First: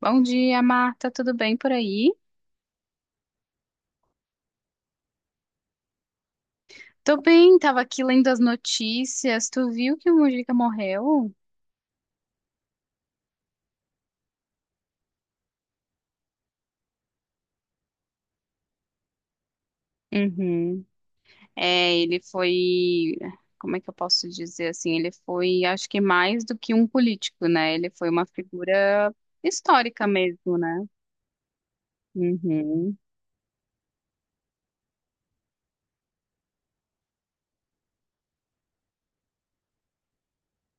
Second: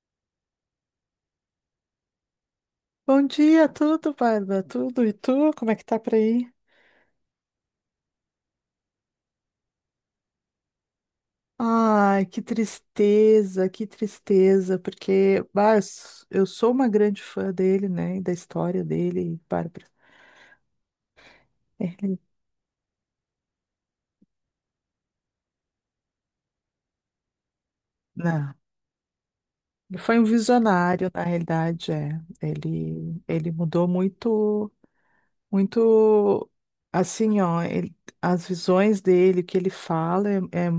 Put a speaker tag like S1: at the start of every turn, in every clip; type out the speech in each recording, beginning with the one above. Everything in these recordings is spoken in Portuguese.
S1: Bom dia, Marta. Tudo bem por aí?
S2: Bom dia, tudo, Bárbara? Tudo? E tu? Como é que tá por aí?
S1: Tô bem, tava aqui lendo as notícias. Tu viu que o Mujica morreu?
S2: Ai, que tristeza, porque bah, eu sou uma grande fã dele, né? E da história dele, Bárbara.
S1: Uhum. É,
S2: Ele,
S1: ele foi, como é que eu posso dizer assim? Ele foi, acho que mais do que um político, né? Ele foi uma
S2: não,
S1: figura
S2: ele
S1: histórica
S2: foi um
S1: mesmo, né?
S2: visionário, na realidade, é.
S1: Uhum.
S2: Ele mudou muito, muito, assim, ó, as visões dele, o que ele fala é,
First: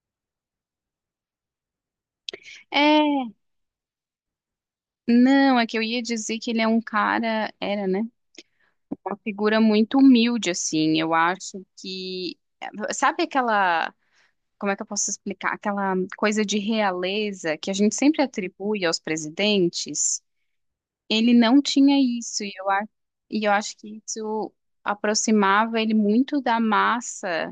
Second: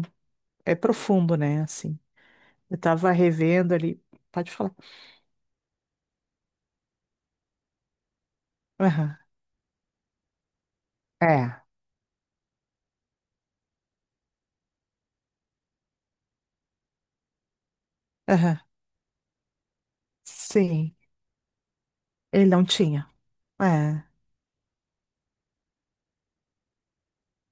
S2: é, é profundo, né? Assim, eu tava
S1: É,
S2: revendo ali, pode falar.
S1: não, é que eu ia dizer que ele é um cara, era, né? Uma
S2: Aham.
S1: figura muito humilde, assim. Eu
S2: É.
S1: acho que, sabe aquela como é que eu posso explicar? Aquela coisa de realeza que a gente sempre
S2: Aham.
S1: atribui aos presidentes,
S2: Sim,
S1: ele não tinha isso,
S2: ele
S1: e
S2: não
S1: eu, a-
S2: tinha.
S1: e eu acho que
S2: É,
S1: isso aproximava ele muito da massa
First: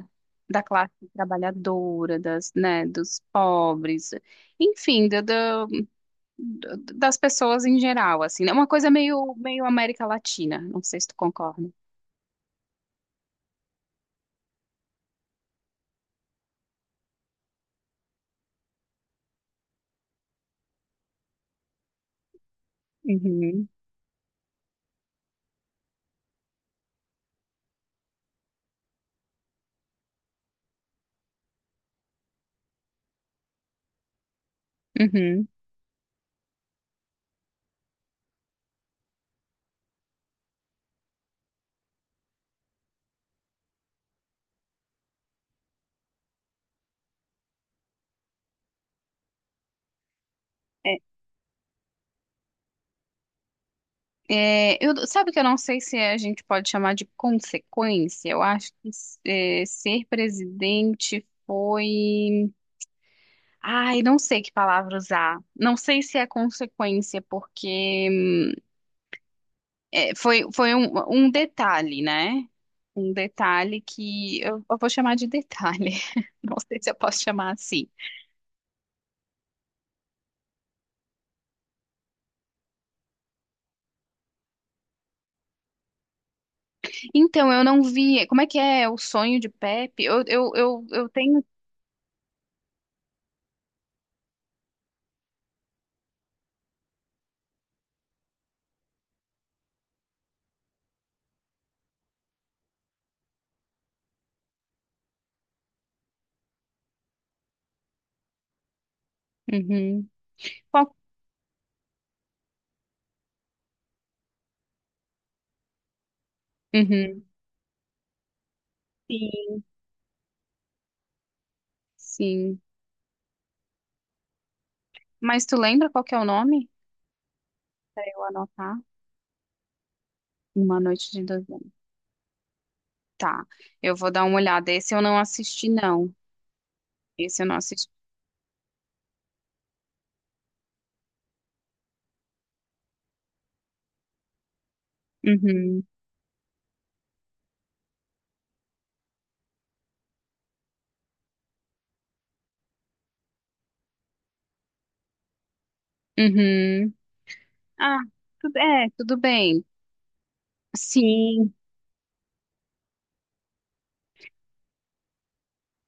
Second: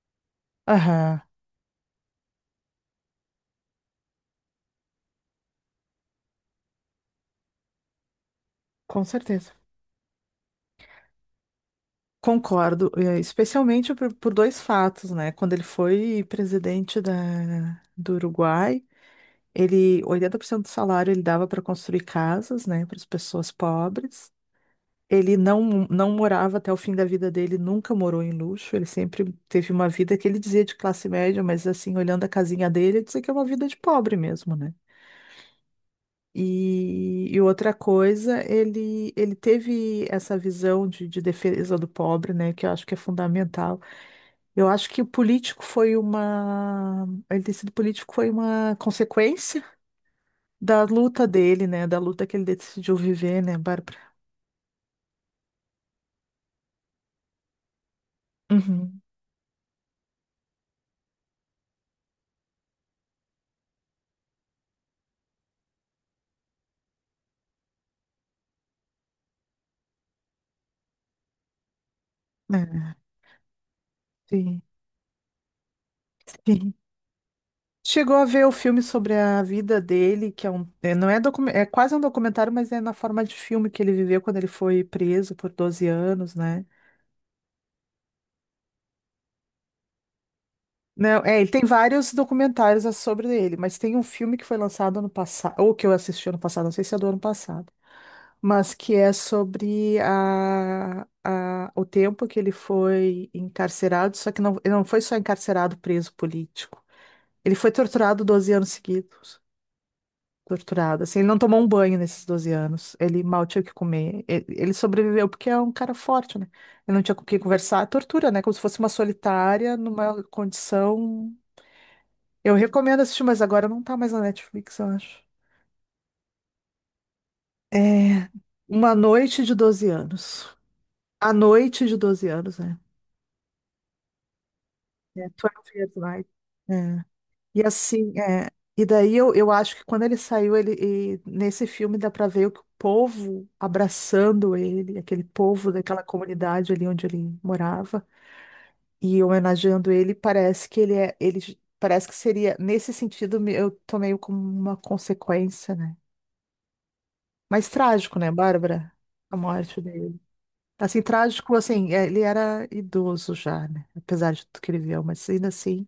S1: da classe
S2: aham,
S1: trabalhadora, das, né, dos pobres, enfim, das pessoas em geral, assim, né? Uma coisa
S2: com
S1: meio,
S2: certeza.
S1: América Latina, não sei se tu concorda.
S2: Concordo, é, especialmente por dois fatos, né? Quando ele foi presidente do Uruguai, ele, 80% do salário ele dava para construir casas, né, para as pessoas
S1: Uhum,
S2: pobres. Ele não morava até o fim da vida dele, nunca morou em luxo, ele sempre teve uma vida que ele dizia de classe média, mas assim, olhando a casinha dele, ele dizia que é uma vida de pobre mesmo, né?
S1: uhum.
S2: E outra coisa, ele teve essa visão de defesa do pobre, né, que eu acho que é fundamental. Eu acho que o político foi uma. Ele ter sido político foi uma consequência da luta dele, né, da luta que ele decidiu viver, né, Bárbara?
S1: É, eu, sabe que eu não sei se a gente pode chamar de consequência. Eu acho que
S2: Uhum.
S1: é, ser presidente foi. Ai, não sei que palavra usar. Não sei se é consequência, porque é, foi um detalhe, né?
S2: É,
S1: Um detalhe que
S2: sim,
S1: eu vou chamar de detalhe. Não
S2: sim.
S1: sei se eu posso chamar assim.
S2: Chegou a ver o filme sobre a vida dele, que é um, é, não é, é quase um documentário, mas é na forma de filme que ele viveu quando ele foi preso por 12 anos, né?
S1: Então, eu não vi. Como é que é o sonho de Pepe? Eu
S2: Não, é,
S1: tenho.
S2: ele tem vários documentários sobre ele, mas tem um filme que foi lançado ano passado, ou que eu assisti ano passado, não sei se é do ano passado, mas que é sobre a, o tempo que ele foi encarcerado, só que não, ele não foi só encarcerado preso político. Ele foi torturado 12 anos seguidos.
S1: Uhum. Qual-
S2: Torturado, assim, ele não tomou um banho nesses 12 anos, ele mal tinha o que comer. Ele sobreviveu porque é um cara forte, né? Ele não tinha com
S1: Uhum.
S2: quem conversar, tortura, né? Como se fosse uma
S1: Sim,
S2: solitária numa condição. Eu
S1: sim.
S2: recomendo assistir, mas agora não tá mais na Netflix, eu acho.
S1: Mas tu lembra qual que é o nome? Pra eu
S2: É
S1: anotar.
S2: Uma Noite de 12 Anos.
S1: Uma Noite de
S2: A
S1: Dezembro.
S2: Noite de 12 Anos, né?
S1: Tá, eu vou dar uma olhada. Esse eu não
S2: É, 12
S1: assisti,
S2: Years
S1: não.
S2: Night. É.
S1: Esse eu não
S2: E
S1: assisti.
S2: assim, é, e daí eu acho que quando ele saiu, e nesse filme dá pra ver o que o povo abraçando ele, aquele povo
S1: Uhum,
S2: daquela comunidade ali onde ele morava, e homenageando ele, parece que ele é, ele j- parece que seria, nesse sentido, eu tomei como uma consequência, né?
S1: uhum.
S2: Mas
S1: Ah,
S2: trágico, né,
S1: tudo, é,
S2: Bárbara?
S1: tudo
S2: A
S1: bem.
S2: morte dele. Assim,
S1: Sim,
S2: trágico, assim, é, ele era idoso já, né? Apesar de tudo que ele viveu, mas ainda assim,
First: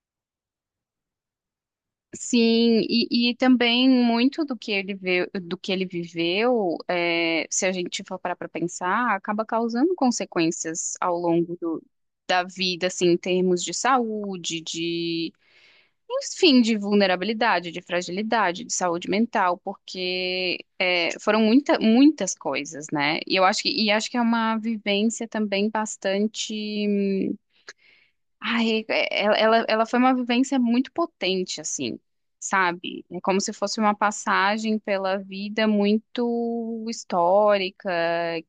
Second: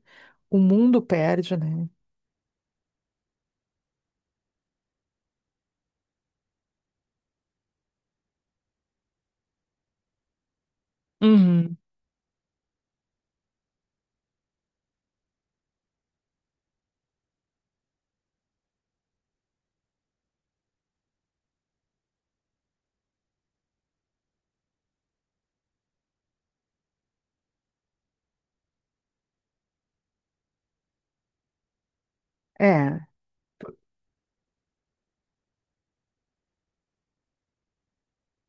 S2: o mundo perde, né?
S1: sim. E também muito do que ele vê, do que ele viveu, é, se a gente for parar para pensar, acaba causando consequências ao longo
S2: Uhum.
S1: do, da vida, assim, em termos de saúde, de Enfim, de vulnerabilidade, de fragilidade, de saúde mental, porque é, foram muitas coisas, né? E eu acho que, e acho que é uma vivência também bastante. Ai, ela foi uma vivência muito potente, assim, sabe?
S2: É,
S1: É como se fosse uma passagem pela vida muito histórica,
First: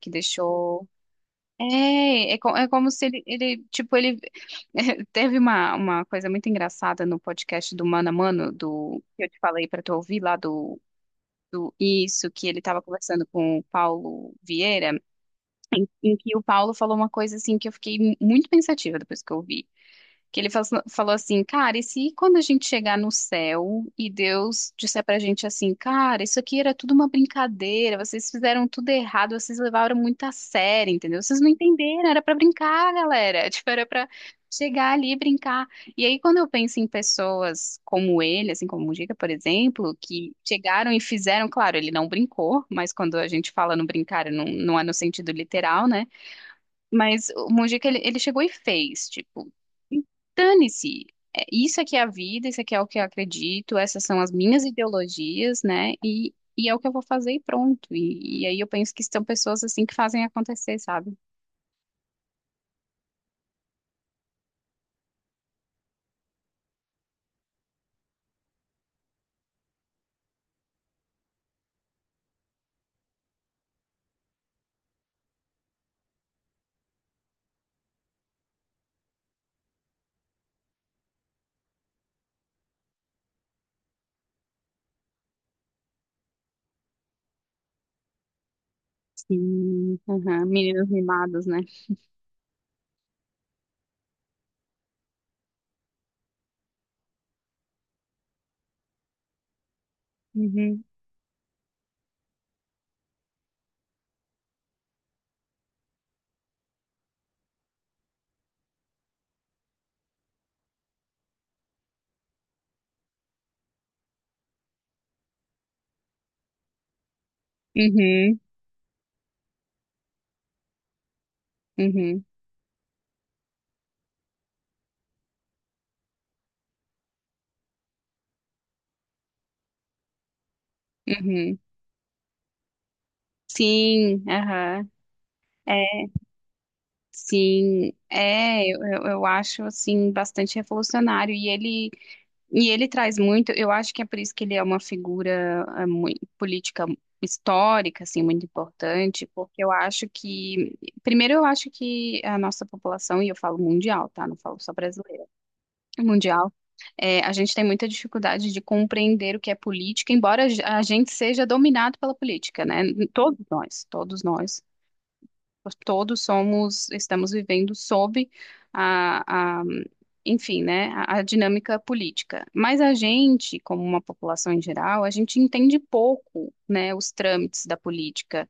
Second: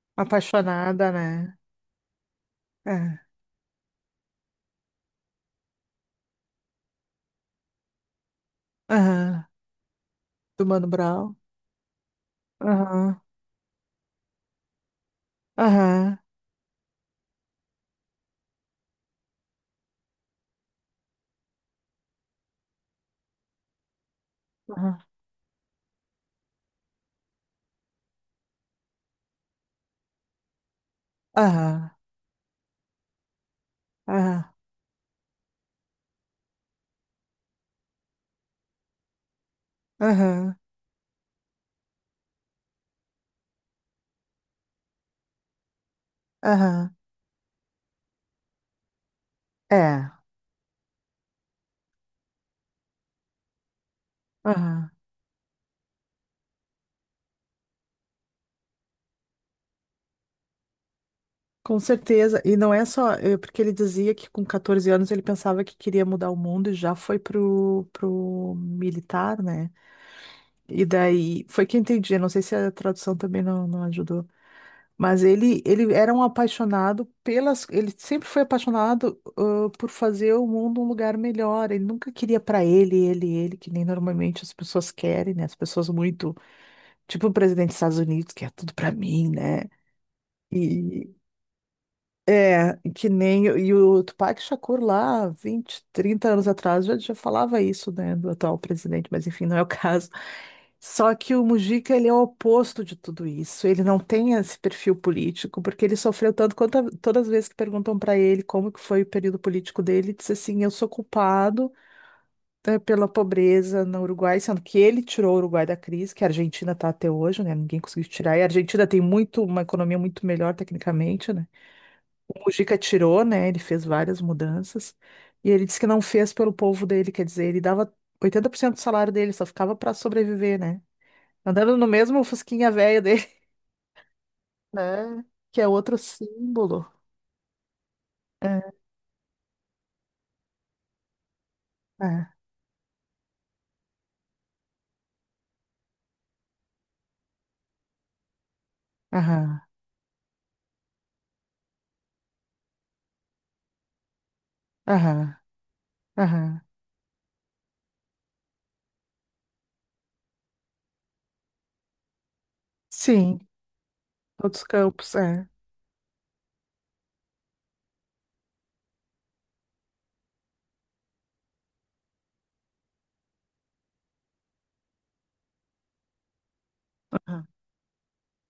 S1: que deixou
S2: apaixonada, né?
S1: é como se ele,
S2: É.
S1: ele, tipo, ele teve uma coisa muito engraçada no podcast do Mano a Mano, do que eu te
S2: Aham.
S1: falei para tu ouvir lá
S2: Do
S1: do,
S2: Mano Brown.
S1: do isso, que ele estava
S2: Aham.
S1: conversando com o Paulo Vieira, em
S2: Aham.
S1: que o Paulo falou uma coisa assim que eu fiquei muito pensativa depois que eu ouvi que ele falou assim, cara, e se quando a gente chegar no céu e Deus
S2: Aham.
S1: disser pra gente assim, cara, isso aqui era tudo uma brincadeira, vocês fizeram tudo errado, vocês levaram muito a sério, entendeu? Vocês não
S2: Aham.
S1: entenderam, era pra brincar, galera, tipo, era pra
S2: Aham.
S1: chegar ali e brincar. E aí quando eu penso em pessoas como ele, assim como o Mujica, por exemplo, que
S2: Aham.
S1: chegaram e fizeram, claro, ele não brincou, mas quando a gente fala no brincar, não, não é no sentido literal, né?
S2: Aham.
S1: Mas o Mujica, ele chegou e fez, tipo,
S2: É.
S1: dane-se. É, isso aqui é a vida, isso aqui é o que eu acredito, essas são as minhas
S2: Aham.
S1: ideologias, né? E é o que eu vou fazer e pronto. E aí eu penso que são pessoas assim que fazem acontecer, sabe?
S2: Com certeza, e não é só, porque ele dizia que com 14 anos ele pensava que queria mudar o mundo e já foi pro militar, né? E daí, foi que eu entendi, eu não sei se a tradução também não ajudou, mas ele era um apaixonado ele sempre foi apaixonado, por fazer o mundo um lugar melhor, ele nunca queria para ele, que nem normalmente as pessoas querem, né? As pessoas muito, tipo o presidente dos Estados Unidos, que é tudo para mim, né?
S1: Sim, aham, meninos
S2: E,
S1: mimados, né?
S2: é, que nem. E o Tupac Shakur lá, 20 30 anos atrás, já falava isso, né, do atual presidente, mas enfim, não é o caso.
S1: Uhum,
S2: Só que o Mujica, ele é o oposto de tudo isso. Ele não tem esse perfil político, porque ele sofreu tanto quanto todas as vezes que perguntam para ele como que foi o período político dele, ele disse assim: eu sou culpado, pela pobreza no Uruguai, sendo que ele tirou o Uruguai da crise, que a Argentina está até hoje, né? Ninguém conseguiu tirar.
S1: uhum,
S2: E a Argentina tem uma economia muito melhor tecnicamente, né?
S1: uhum,
S2: O Mujica tirou, né? Ele fez várias mudanças. E ele disse que não fez pelo povo dele, quer dizer, ele dava 80% do salário dele, só ficava para sobreviver, né?
S1: uhum.
S2: Andando no mesmo fusquinha velho dele,
S1: Sim, aham.
S2: né? Que é
S1: É,
S2: outro símbolo.
S1: sim, é,
S2: É,
S1: eu, eu acho assim bastante revolucionário. E ele
S2: é.
S1: Traz muito, eu acho que é por isso que ele é uma figura política histórica, assim, muito importante,
S2: Aham,
S1: porque eu acho que, primeiro eu acho que a nossa população, e eu falo mundial, tá? Não falo só brasileira,
S2: aham,
S1: mundial,
S2: aham.
S1: é, a gente tem muita dificuldade de compreender o que é política, embora a gente seja dominado pela política, né? Todos
S2: Sim,
S1: nós,
S2: outros campos, é.
S1: todos somos, estamos vivendo sob a, a, enfim, né, a dinâmica política. Mas a gente, como uma população em geral, a gente entende pouco, né, os
S2: Aham,
S1: trâmites da política.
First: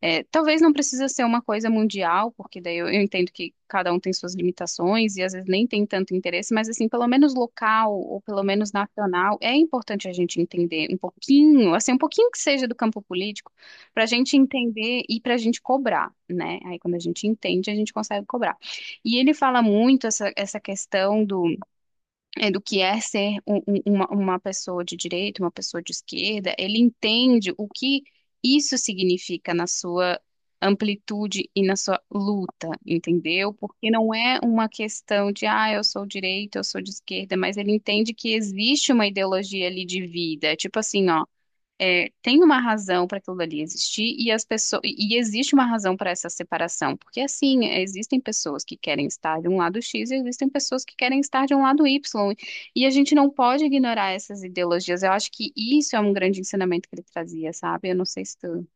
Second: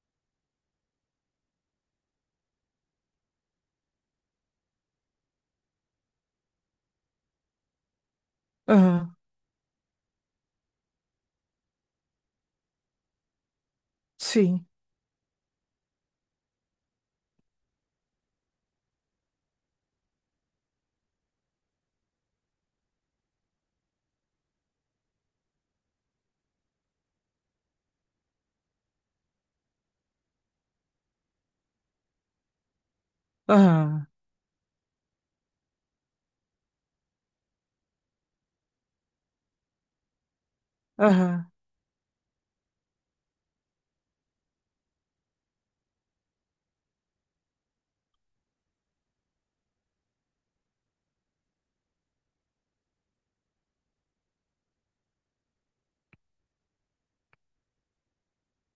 S1: É, talvez não precisa ser uma coisa mundial, porque daí eu entendo que cada um tem suas limitações e às vezes nem tem tanto interesse, mas assim, pelo menos local ou pelo menos
S2: aham,
S1: nacional, é importante a gente entender um pouquinho, assim, um pouquinho que seja do campo político, para a gente
S2: sim,
S1: entender e para a gente cobrar, né? Aí quando a gente entende, a gente consegue cobrar. E ele fala muito essa questão do é, do que é ser uma pessoa de direita, uma pessoa de esquerda, ele entende o que isso significa na sua amplitude e na sua luta, entendeu? Porque
S2: aham,
S1: não é uma questão de, ah, eu sou direita, eu sou de esquerda, mas ele entende que existe uma ideologia ali de vida, tipo assim, ó
S2: aham.
S1: é, tem uma razão para aquilo dali existir e as pessoas e existe uma razão para essa separação, porque assim, é, existem pessoas que querem estar de um lado X e existem pessoas que querem estar de um lado Y, e a gente não pode ignorar essas ideologias. Eu acho que isso é um grande ensinamento que ele trazia, sabe? Eu não sei se tu,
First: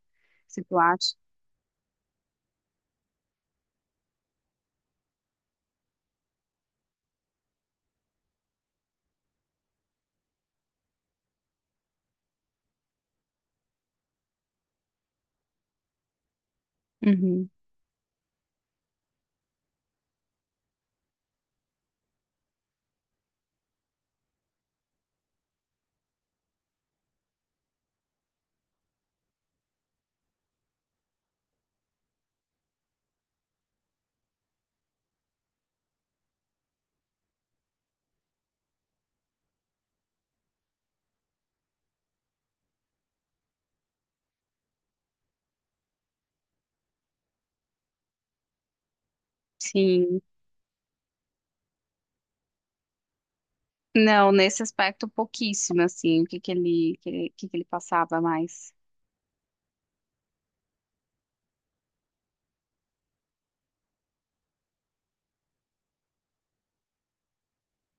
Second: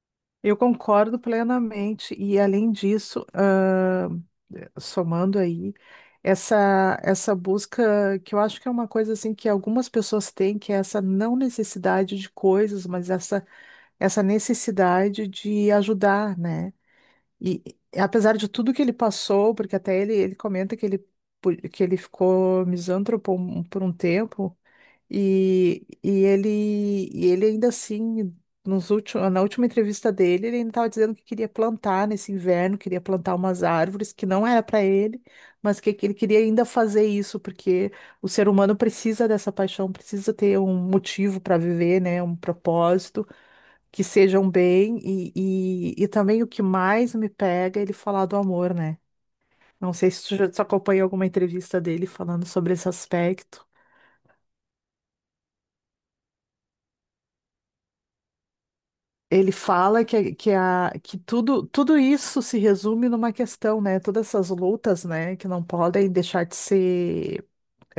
S2: Eu
S1: se tu acha.
S2: concordo plenamente. E além disso, ah, somando aí, essa busca que eu acho que é uma coisa assim que algumas pessoas têm, que é essa não necessidade de coisas, mas essa necessidade de ajudar, né?
S1: Uhum.
S2: E e apesar de tudo que ele passou, porque até ele comenta que ele ficou misântropo por um tempo. E, e ele, e ele ainda assim, na última entrevista dele, ele ainda estava dizendo que queria plantar nesse inverno, queria plantar umas árvores que não era para ele, mas que ele queria ainda fazer isso, porque o ser humano precisa dessa paixão, precisa ter um motivo para viver, né? Um propósito, que seja um bem. E também o que mais me pega é ele falar do amor, né? Não sei
S1: Sim.
S2: se tu acompanhou alguma entrevista dele falando sobre esse aspecto.
S1: Não, nesse aspecto pouquíssimo, assim, o que que ele, que ele, que ele passava mais.
S2: Ele fala que tudo, tudo isso se resume numa questão, né? Todas essas lutas, né, que não podem deixar de ser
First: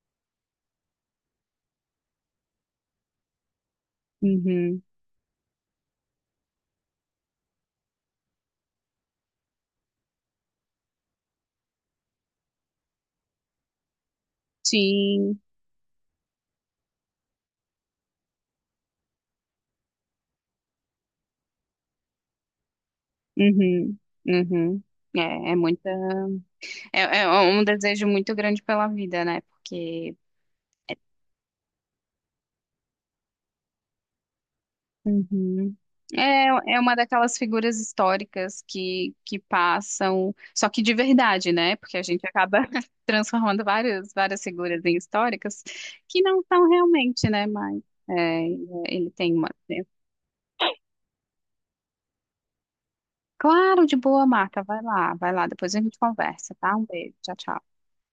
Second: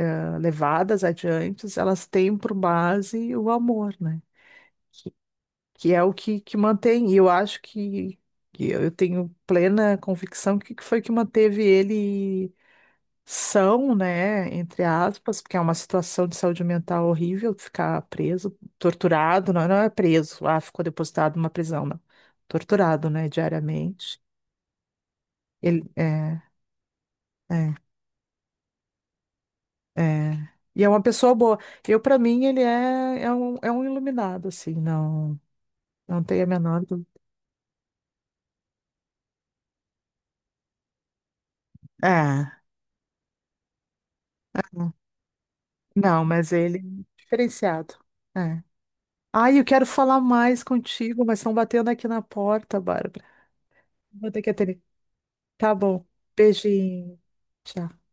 S2: levadas adiante, elas têm por base o amor, né?
S1: Uhum.
S2: Que é o que mantém. E eu acho que eu tenho plena convicção que foi que manteve ele são, né, entre
S1: Sim.
S2: aspas, porque é uma situação de saúde mental horrível ficar preso, torturado, não, não é preso, ficou depositado numa prisão, não. Torturado, né,
S1: Uhum.
S2: diariamente.
S1: Uhum. É, é muito.
S2: Ele
S1: É, é um
S2: é,
S1: desejo muito grande pela vida, né? Porque
S2: é. E é uma pessoa boa. Para mim, ele é um iluminado, assim, não,
S1: Uhum.
S2: não tem a
S1: é, é
S2: menor
S1: uma
S2: dúvida.
S1: daquelas figuras históricas que passam, só que de verdade, né? Porque a gente
S2: É,
S1: acaba transformando várias, várias figuras em históricas que
S2: não,
S1: não
S2: mas
S1: são
S2: ele é
S1: realmente, né? Mas
S2: diferenciado.
S1: é, é,
S2: É.
S1: ele tem uma.
S2: Ai, eu quero falar mais contigo, mas estão batendo aqui na porta, Bárbara.
S1: Claro, de boa,
S2: Vou ter que
S1: Marta. Vai
S2: atender.
S1: lá, vai lá.
S2: Tá
S1: Depois a gente
S2: bom.
S1: conversa, tá? Um beijo.
S2: Beijinho.
S1: Tchau, tchau.
S2: Tchau.